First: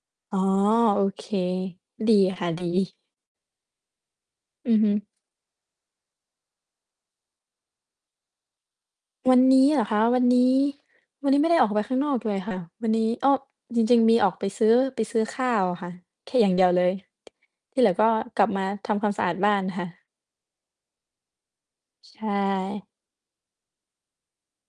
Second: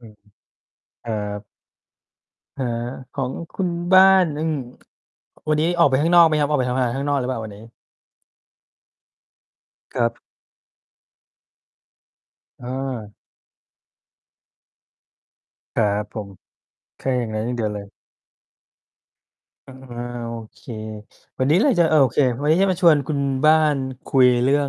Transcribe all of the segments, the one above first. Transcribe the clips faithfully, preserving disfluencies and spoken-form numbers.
อือฮึ อ๋อ โอครัเค บ ดีค่ะ อดา ี ของคุณบ้าน อืม อือฮึ วันนี้ออกไปข้างนอกไหมครับ ออกไปทำงานข้างนอกหรือเปล่าวันนี้? วันนี้เหรอคคะ รับ วันนี้ วันนี้ไม่ได้ออกไปข้างนอกเลยค่ะ วันนี้ เออ อ้อ จริง ๆ มีออกไปซื้อ ไปซื้อข้าวอคะรคั่ะ บผแคม ่อย่างเดียวเลย แค่อย่างนั้นอย่างเดียวทเีล่เหลย ือก็กลับมาทำความสะอาดบ้านอา ค่ะ โอเค วันนี้เราจะ โอใเชค วันนี้จะมา่ ชวนคุณบ้านคุยเรื่อง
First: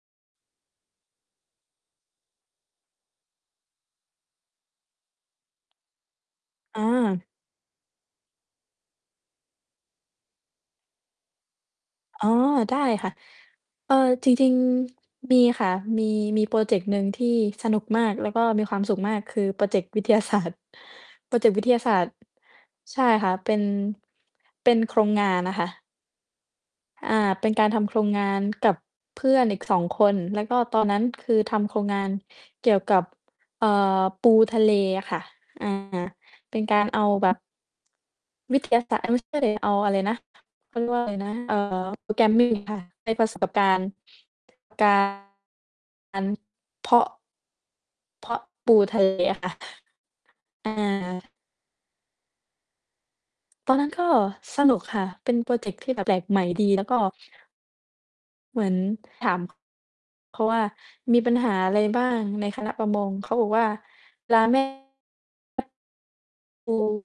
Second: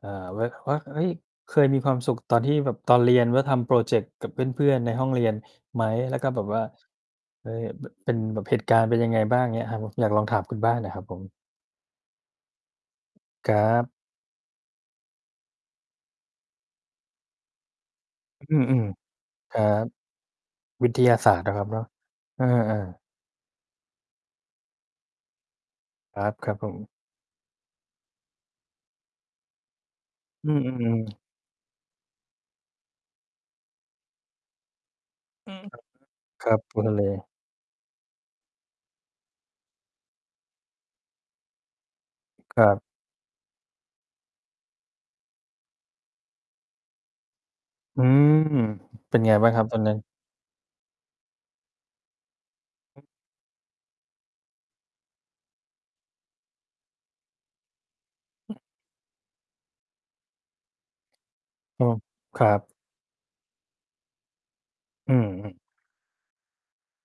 เอ่อ ว ว่า เฮ้ย เคยมีความสุข ตอนที่แบบตอนเรียนว่าทำพรอเจกต์กับเพื่อน ๆ ในห้องเรียนไหม? แล้วก็ แบบว่า อา เออ แบบเป็นเหตุการณ์เป็นยังไงบ้างอย่างเงี้ยครับผม อยากลองถามคุณบ้านอะครับผม? อ๋อ ได้ ค่ะ ครัเบ อ่อ จริง ๆ มีค่ะ มี มีพรอเจกต์หนึ่งที่สนุกมาก แล้วก็อืมีความอ สุขมาก คือๆ ครพัรอเจกบ ต์วิทยา ศาสตร์ วิทยาศพราอสตเรจเนกาตะ์วคิรับทเยนาาะ ศาสตร์ เออ ใชๆ ่ค่ะ เป็น เป็นโครงงานอะค่ะ ครับ ครับผม อ่า เป็นการทำโครงงานกับเพื่อนอีก สอง คน แล้วอืก็ตอนนอ ั้นๆ ๆ คือทำโครงงานเกี่ยวกับ เอ่อ ปูทะเลอะค่ะ อือม า ครับ ครัเป็บ นปกาูรทะเอเล าแบบ วิทยาศาสตร์ เอ๊ย ไม่ใช่สิ เอาอะไรนะ พูดว่าอะไรนะ เอ่อ Programming ครัค่บ ะ ให้ประสบการณ์การเพาะ อืเพม าะ ปูทะเลเป็นไงอะคบ้่าะ งครับตอนนั้น? อา ตอนนั้นก็สนุกค่ะ เป็นพรอเจกต์ที่แบบแปลกใหม่ดี แล้วก็ เหมือนถาม เพราะว่ามีปัญหาอะไรโอ้ บ้างคในรัคบ ณะประมง? เขาบอกว่า ปลา แม่ อืม ปู